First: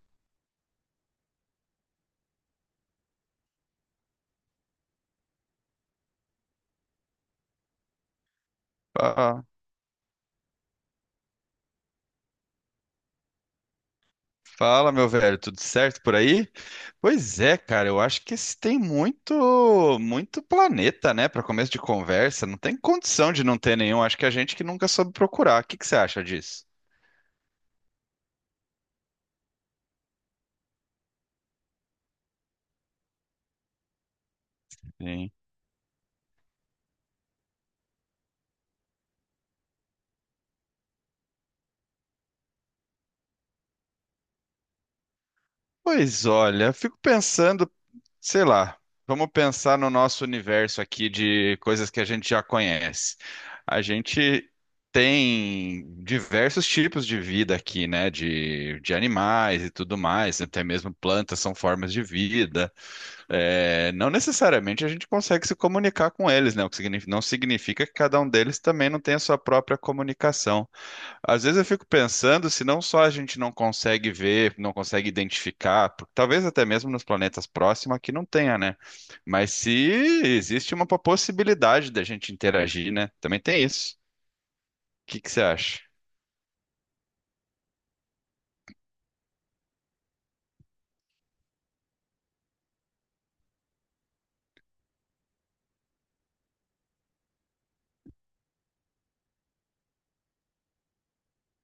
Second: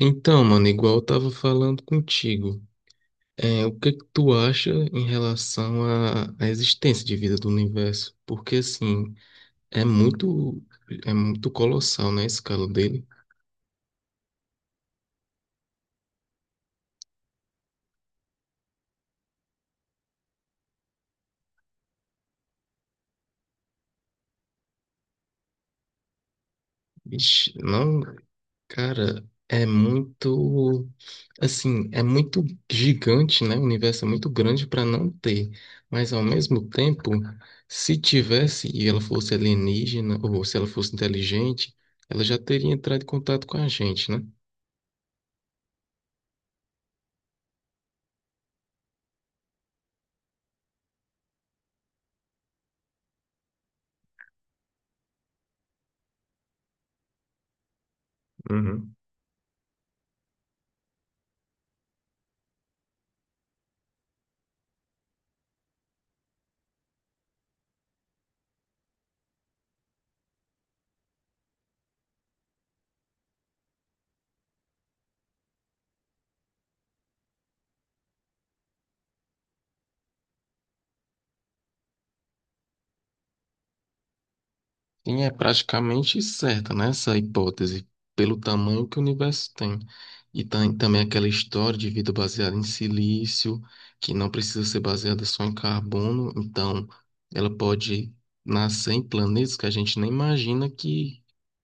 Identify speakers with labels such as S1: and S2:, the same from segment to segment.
S1: Então, mano, igual eu tava falando contigo, o que é que tu acha em relação à existência de vida do universo? Porque, assim,
S2: Ah,
S1: é muito, é muito colossal, né, a escala dele.
S2: fala, meu velho, tudo certo por aí? Pois é, cara, eu acho que esse tem muito planeta, né, para começo de conversa. Não tem condição de não ter nenhum. Acho que a gente que nunca soube procurar. O que que você acha disso?
S1: Ixi, não, cara, assim, é muito gigante, né? O universo é muito grande para não
S2: Sim.
S1: ter. Mas ao mesmo tempo, se tivesse e ela fosse alienígena ou se ela fosse inteligente, ela já teria entrado em contato com a gente, né?
S2: Pois olha, eu fico pensando, sei lá, vamos pensar no nosso universo aqui de coisas que a gente já conhece. A gente tem diversos tipos de vida aqui, né? De,
S1: Uhum.
S2: de animais e tudo mais, né, até mesmo plantas são formas de vida. É, não necessariamente a gente consegue se comunicar com eles, né? Não significa que cada um deles também não tenha a sua própria comunicação. Às vezes eu fico pensando se não só a gente não consegue ver, não consegue identificar, talvez até mesmo nos planetas próximos que não tenha, né? Mas se existe uma possibilidade da gente interagir, né? Também tem isso. O que
S1: Sim,
S2: que
S1: é
S2: você acha?
S1: praticamente certa, né, essa hipótese, pelo tamanho que o universo tem. E também aquela história de vida baseada em silício, que não precisa ser baseada só em carbono, então ela pode nascer em planetas que a gente nem imagina que,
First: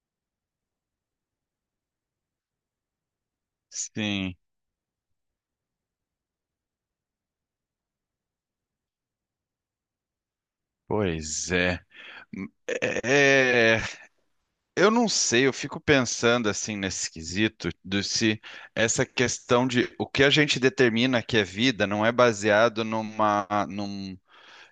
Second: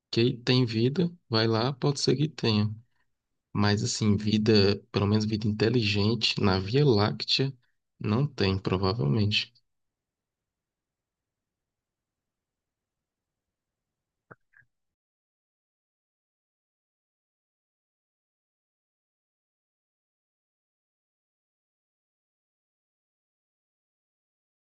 S1: que tem vida, vai lá, pode ser que tenha. Mas assim,
S2: Sim,
S1: vida, pelo menos vida inteligente, na Via Láctea, não tem, provavelmente.
S2: pois é. É, eu não sei, eu fico pensando assim nesse quesito do se essa questão de o que a gente determina que é vida não é baseado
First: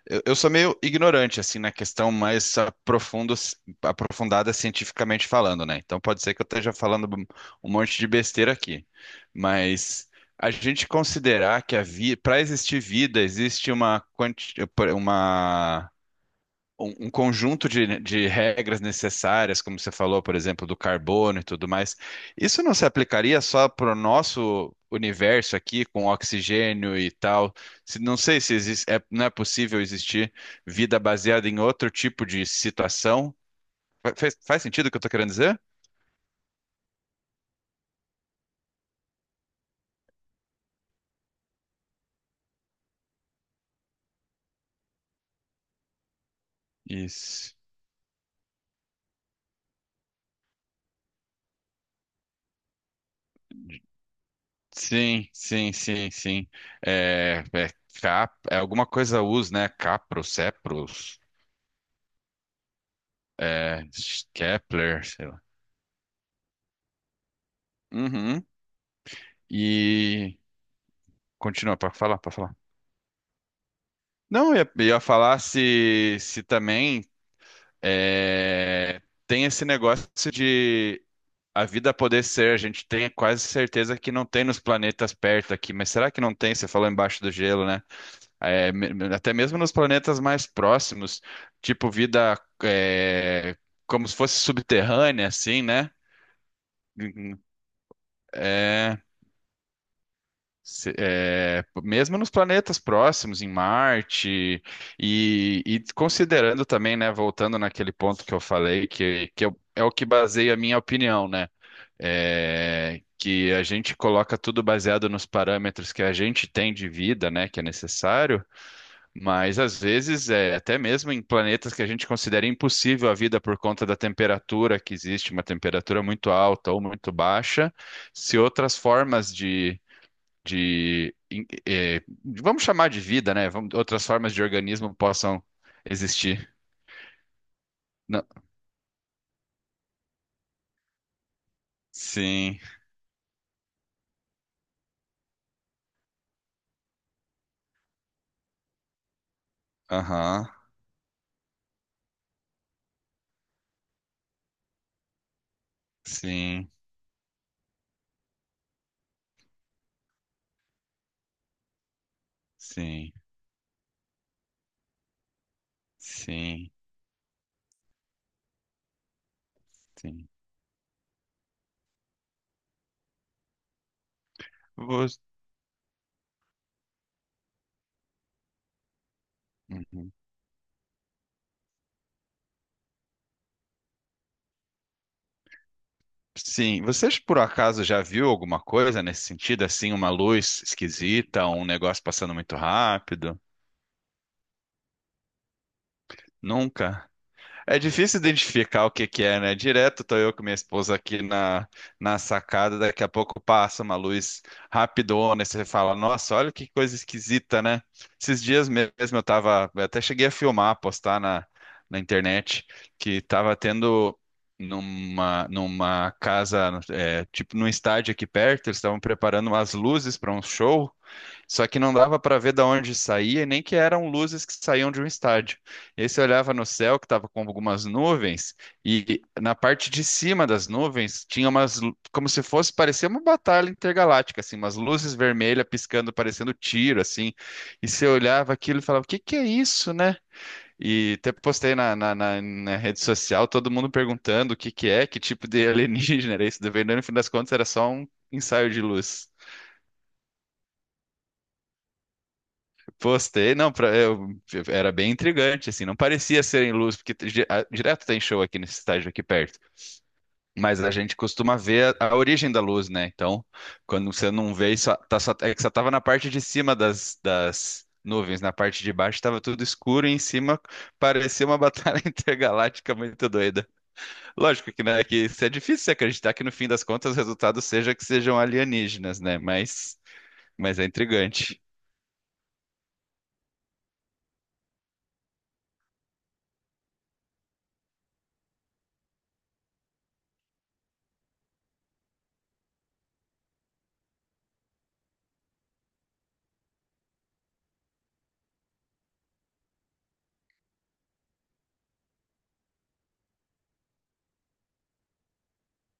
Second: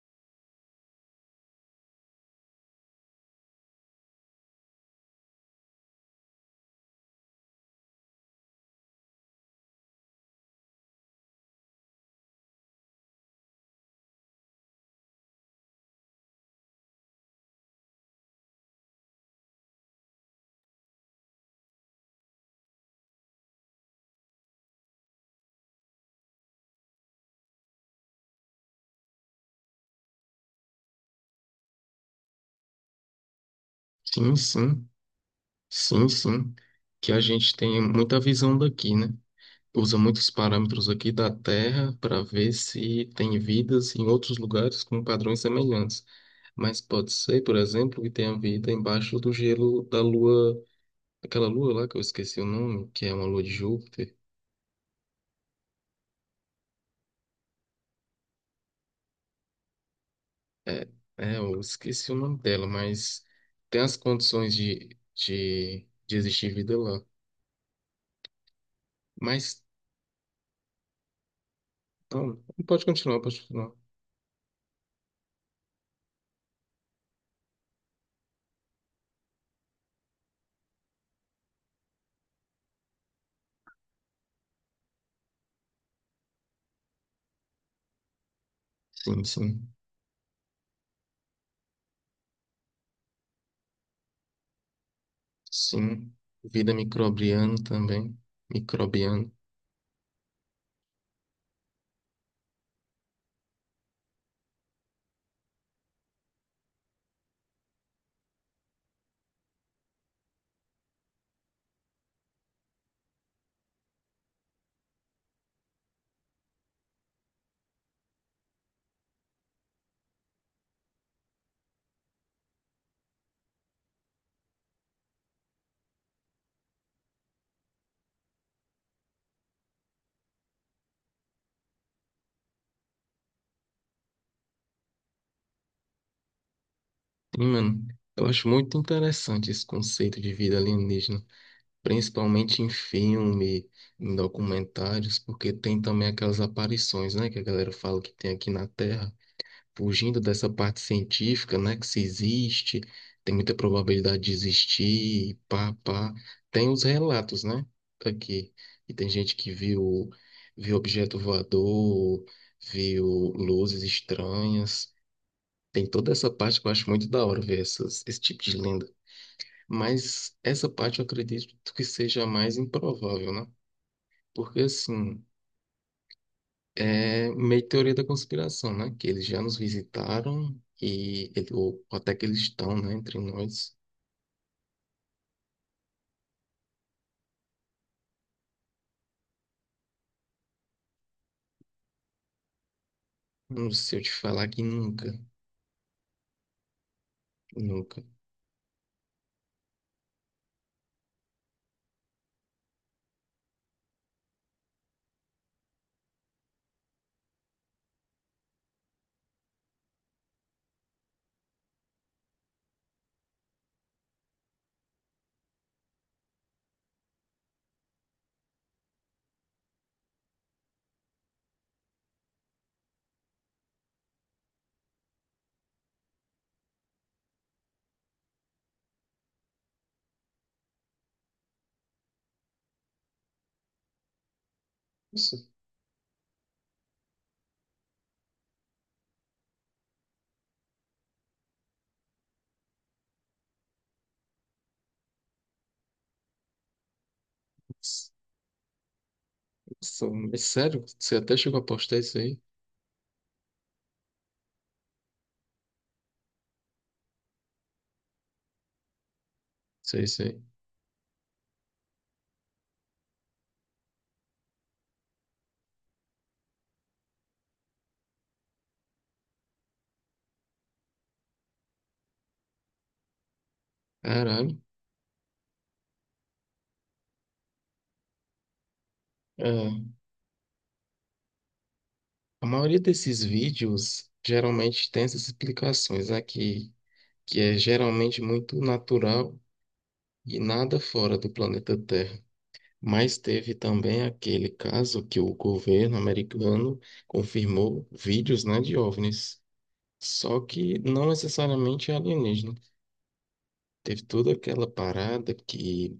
S2: Eu sou meio ignorante, assim, na questão aprofundada cientificamente falando, né? Então pode ser que eu esteja falando um monte de besteira aqui. Mas a gente considerar que a vida, para existir vida, existe uma um conjunto de regras necessárias, como você falou, por exemplo, do carbono e tudo mais, isso não se aplicaria só para o nosso universo aqui, com oxigênio e tal? Não sei se existe, não é possível existir vida baseada em outro tipo de situação. Fa-
S1: Sim,
S2: Faz, faz sentido
S1: sim.
S2: o que eu estou querendo dizer?
S1: Sim, sim, que a gente tem muita visão daqui, né? Usa muitos parâmetros aqui da Terra para ver se tem vidas em outros lugares com padrões semelhantes. Mas pode ser,
S2: Isso.
S1: por exemplo, que tenha vida embaixo do gelo da Lua, aquela Lua lá que eu esqueci o nome, que é uma Lua de Júpiter.
S2: Sim, sim, sim, sim. É, é, cap, é alguma coisa us, né? Capro,
S1: É,
S2: Cepros,
S1: é, eu esqueci o nome dela, mas tem
S2: é,
S1: as condições de,
S2: Kepler, sei lá.
S1: de, de existir vida lá.
S2: Uhum.
S1: Mas,
S2: E continua para
S1: não,
S2: falar.
S1: pode continuar, pode continuar.
S2: Não, eu ia falar se também é, tem esse negócio de a vida poder ser. A gente tem quase certeza que não tem nos planetas perto aqui, mas será que não tem? Você falou embaixo do gelo, né? É,
S1: Sim,
S2: até mesmo
S1: sim.
S2: nos planetas mais próximos, tipo vida é, como se fosse subterrânea, assim, né?
S1: Sim, vida
S2: Uhum.
S1: microbiana também.
S2: É,
S1: Microbiana.
S2: Mesmo nos planetas próximos, em Marte, e considerando também, né, voltando naquele ponto que eu falei, é o que baseia a minha opinião, né? É, que a gente coloca tudo baseado nos parâmetros que a gente tem de vida, né, que é necessário, mas às vezes, é, até mesmo em planetas que a gente considera impossível a vida por conta da temperatura que existe, uma temperatura muito alta ou muito baixa, se outras formas de, em- eh, de- vamos chamar de vida, né? Outras formas de organismo possam existir.
S1: Sim, mano,
S2: Não.
S1: eu acho muito interessante esse conceito de vida alienígena,
S2: Sim,
S1: principalmente em filme, em documentários, porque tem também aquelas aparições, né, que a galera fala que tem aqui na Terra. Fugindo
S2: aham,
S1: dessa parte científica, né, que se existe, tem muita probabilidade de existir, e pá, pá. Tem
S2: sim,
S1: os relatos, né, aqui. E tem gente que viu objeto voador, viu
S2: sim,
S1: luzes estranhas. Tem toda essa parte que eu
S2: sim,
S1: acho muito da hora ver esse tipo de lenda.
S2: sim.
S1: Mas essa parte eu acredito que seja a mais improvável, né? Porque
S2: Você,
S1: assim, é meio teoria da conspiração, né? Que eles já nos
S2: uhum.
S1: visitaram e ou até que eles estão, né, entre nós.
S2: Sim, vocês por acaso já viu alguma coisa nesse sentido, assim, uma luz esquisita, um negócio passando muito rápido?
S1: Não sei eu te falar que nunca,
S2: Nunca? É
S1: nunca.
S2: difícil identificar o que que é, né? Direto tô eu com minha esposa aqui na sacada, daqui a pouco passa uma luz rapidona e você fala, nossa, olha que coisa esquisita, né? Esses dias mesmo eu até cheguei a filmar, postar na internet, que tava tendo numa casa, é, tipo num estádio aqui perto, eles estavam preparando umas luzes para um show, só que não dava para ver de onde saía, e nem que eram luzes que saíam de um estádio. E aí você olhava no céu, que estava com algumas nuvens, e na parte de cima das nuvens tinha umas, como se fosse, parecia uma batalha intergaláctica, assim, umas luzes
S1: Isso,
S2: vermelhas piscando, parecendo tiro, assim. E você olhava aquilo e falava, o que que é isso, né? E até postei na rede social, todo mundo perguntando o que que é, que tipo de alienígena era isso, daí, no fim das contas era só um
S1: isso,
S2: ensaio de luz.
S1: é sério? Você até chegou a postar isso aí?
S2: Postei, não, pra, eu, era bem intrigante, assim, não parecia ser em luz, porque direto tem show aqui nesse estádio aqui perto,
S1: Sei, sei.
S2: mas a gente costuma ver a origem da luz, né? Então, quando você não vê, isso tá só, é que só tava na parte de cima das nuvens, na parte de baixo tava tudo escuro e em cima parecia uma batalha intergaláctica muito doida.
S1: Caralho.
S2: Lógico que, né, que isso é difícil você acreditar que no fim das contas o resultado seja que sejam alienígenas, né?
S1: É,
S2: Mas é intrigante.
S1: a maioria desses vídeos geralmente tem essas explicações aqui, que é geralmente muito natural e nada fora do planeta Terra. Mas teve também aquele caso que o governo americano confirmou vídeos, né, de OVNIs, só que não necessariamente alienígena. Teve toda aquela parada que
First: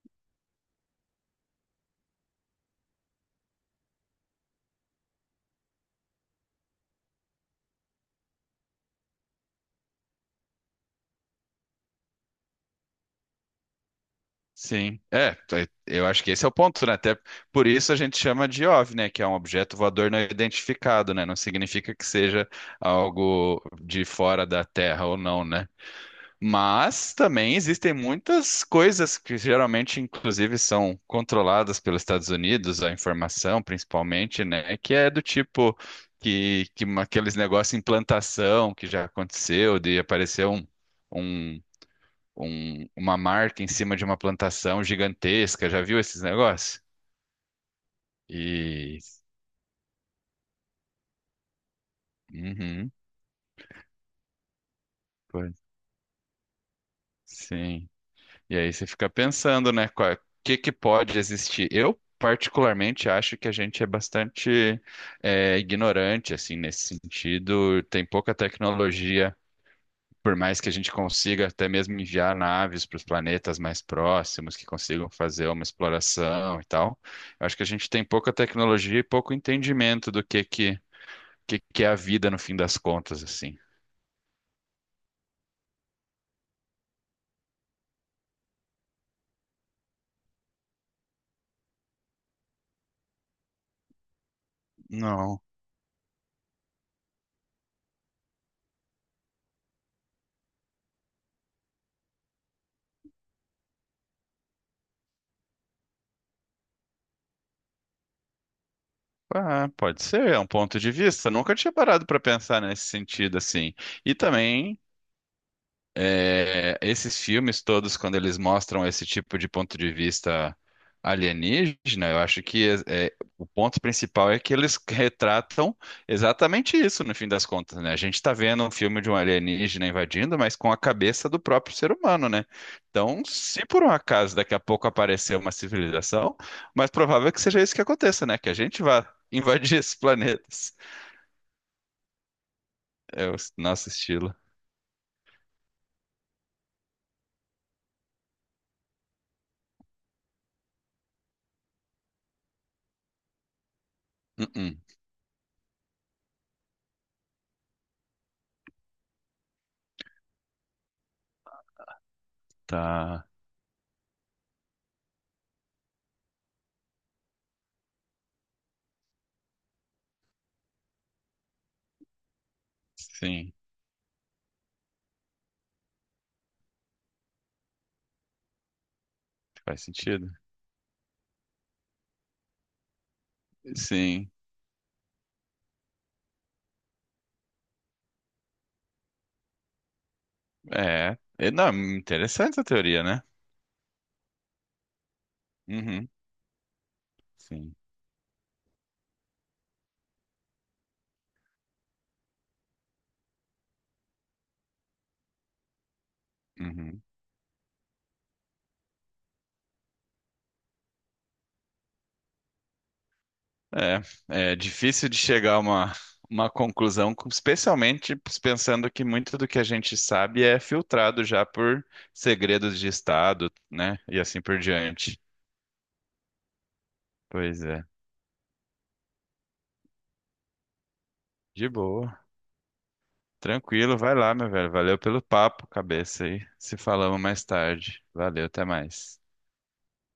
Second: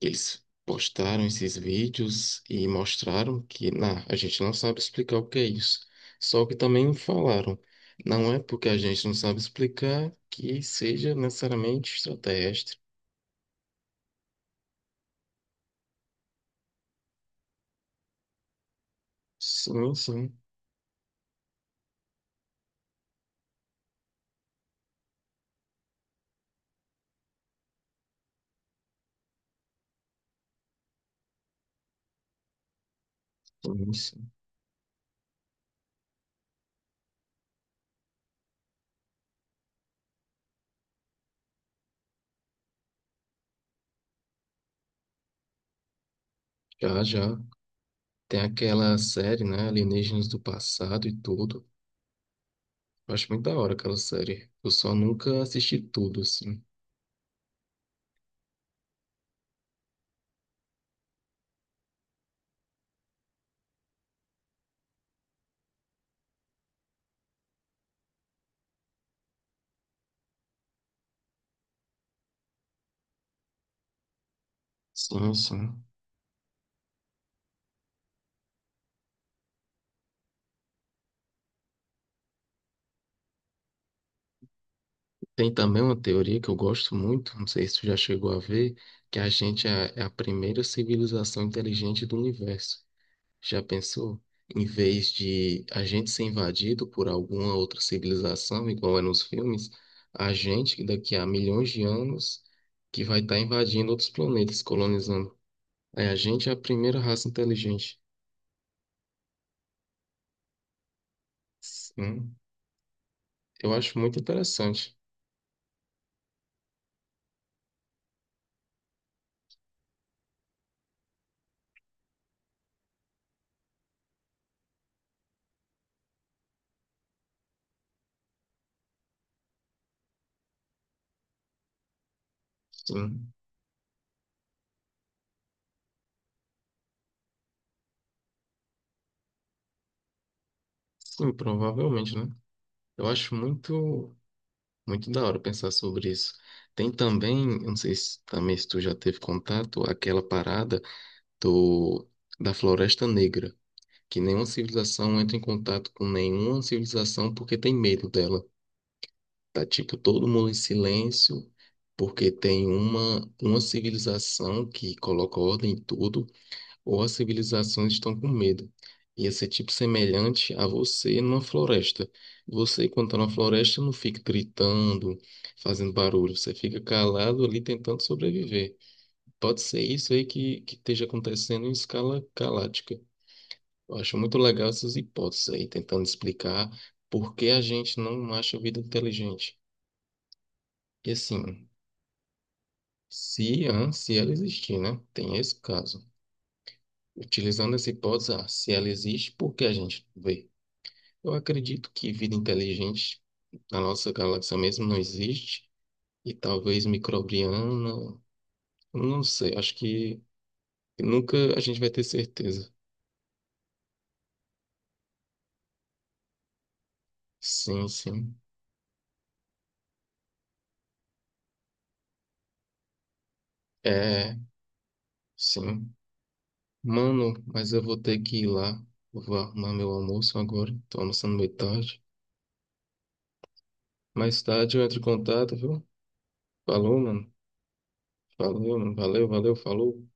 S1: eles postaram esses vídeos e mostraram que, a gente não sabe explicar o que é isso. Só que também falaram, não é porque a gente não sabe explicar que seja necessariamente extraterrestre.
S2: Sim, é, eu acho que esse é o ponto, né? Até por isso a gente chama de OVNI, né? Que é um objeto
S1: Sim,
S2: voador não
S1: sim,
S2: identificado, né? Não significa que seja algo de fora da Terra ou não, né? Mas também existem muitas coisas que geralmente, inclusive, são controladas pelos Estados Unidos, a informação
S1: sim, sim.
S2: principalmente, né? Que é do tipo que aqueles negócios de implantação que já aconteceu, de aparecer um. um uma marca em cima de uma plantação gigantesca. Já viu esses negócios?
S1: Já, já. Tem aquela
S2: E.
S1: série, né? Alienígenas do passado e tudo.
S2: Uhum,
S1: Eu acho muito da hora aquela série. Eu só nunca
S2: pois,
S1: assisti tudo, assim.
S2: sim. E aí você fica pensando, né? O que que pode existir? Eu, particularmente, acho que a gente é bastante é, ignorante, assim, nesse sentido. Tem pouca tecnologia. Por mais que a gente consiga até mesmo enviar naves para os planetas mais próximos, que consigam
S1: Sim,
S2: fazer uma
S1: sim.
S2: exploração e tal, eu acho que a gente tem pouca tecnologia e pouco entendimento do que é a vida no fim das contas, assim.
S1: Tem também uma teoria que eu gosto muito, não sei se tu já chegou a ver, que a gente é a primeira civilização inteligente do universo. Já pensou? Em vez
S2: Não.
S1: de a gente ser invadido por alguma outra civilização, igual é nos filmes, a gente, que daqui a milhões de anos, que vai estar invadindo outros planetas, colonizando. É, a gente é a primeira raça inteligente.
S2: Ah, pode ser, é um ponto de vista. Nunca tinha parado para
S1: Sim,
S2: pensar nesse sentido,
S1: eu
S2: assim.
S1: acho
S2: E
S1: muito
S2: também
S1: interessante.
S2: é, esses filmes todos, quando eles mostram esse tipo de ponto de vista alienígena, eu acho que o ponto principal é que eles retratam exatamente isso, no fim das contas, né? A gente está vendo um filme de um alienígena invadindo, mas com a cabeça do próprio ser humano, né? Então,
S1: Sim,
S2: se por um acaso daqui a pouco aparecer uma civilização, mais provável é que seja isso que aconteça, né? Que a gente vá invadir esses planetas.
S1: sim, provavelmente, né? Eu
S2: É
S1: acho
S2: o nosso
S1: muito,
S2: estilo.
S1: muito da hora pensar sobre isso. Tem também, eu não sei se também se tu já teve contato, aquela parada do, da Floresta Negra, que nenhuma
S2: Uh-uh,
S1: civilização entra em contato com nenhuma civilização porque tem medo dela. Tá tipo todo mundo em silêncio, porque tem
S2: tá.
S1: uma civilização que coloca ordem em tudo. Ou as civilizações estão com medo. Ia ser tipo semelhante a você numa floresta. Você, quando tá na
S2: Sim,
S1: floresta, não fica gritando, fazendo barulho. Você fica calado ali tentando sobreviver. Pode ser
S2: faz
S1: isso aí
S2: sentido.
S1: que, esteja acontecendo em escala galáctica. Eu acho
S2: Sim,
S1: muito legal essas hipóteses aí, tentando explicar por que a gente não acha vida inteligente. E
S2: é. E,
S1: assim,
S2: não, interessante a teoria, né?
S1: se ela existir, né? Tem esse caso.
S2: Uhum,
S1: Utilizando
S2: sim.
S1: essa hipótese, se ela existe, por que a gente não vê? Eu acredito que vida inteligente na nossa galáxia mesmo não existe, e talvez
S2: Uhum.
S1: microbiana, não sei, acho que nunca a gente vai ter certeza.
S2: É, é difícil de chegar a uma conclusão, com-
S1: Sim,
S2: especialmente
S1: sim.
S2: pensando que muito do que a gente sabe é filtrado já por segredos de Estado, né? E
S1: É,
S2: assim por diante.
S1: sim. Mano,
S2: Pois
S1: mas eu
S2: é.
S1: vou ter que ir lá. Eu vou arrumar meu almoço agora. Tô almoçando meio
S2: De
S1: tarde.
S2: boa. Tranquilo, vai lá,
S1: Mais
S2: meu velho.
S1: tarde eu entro
S2: Valeu
S1: em
S2: pelo
S1: contato,
S2: papo,
S1: viu?
S2: cabeça aí. Se
S1: Falou,
S2: falamos
S1: mano.
S2: mais tarde. Valeu,
S1: Falou,
S2: até
S1: mano.
S2: mais.
S1: Valeu, valeu, falou.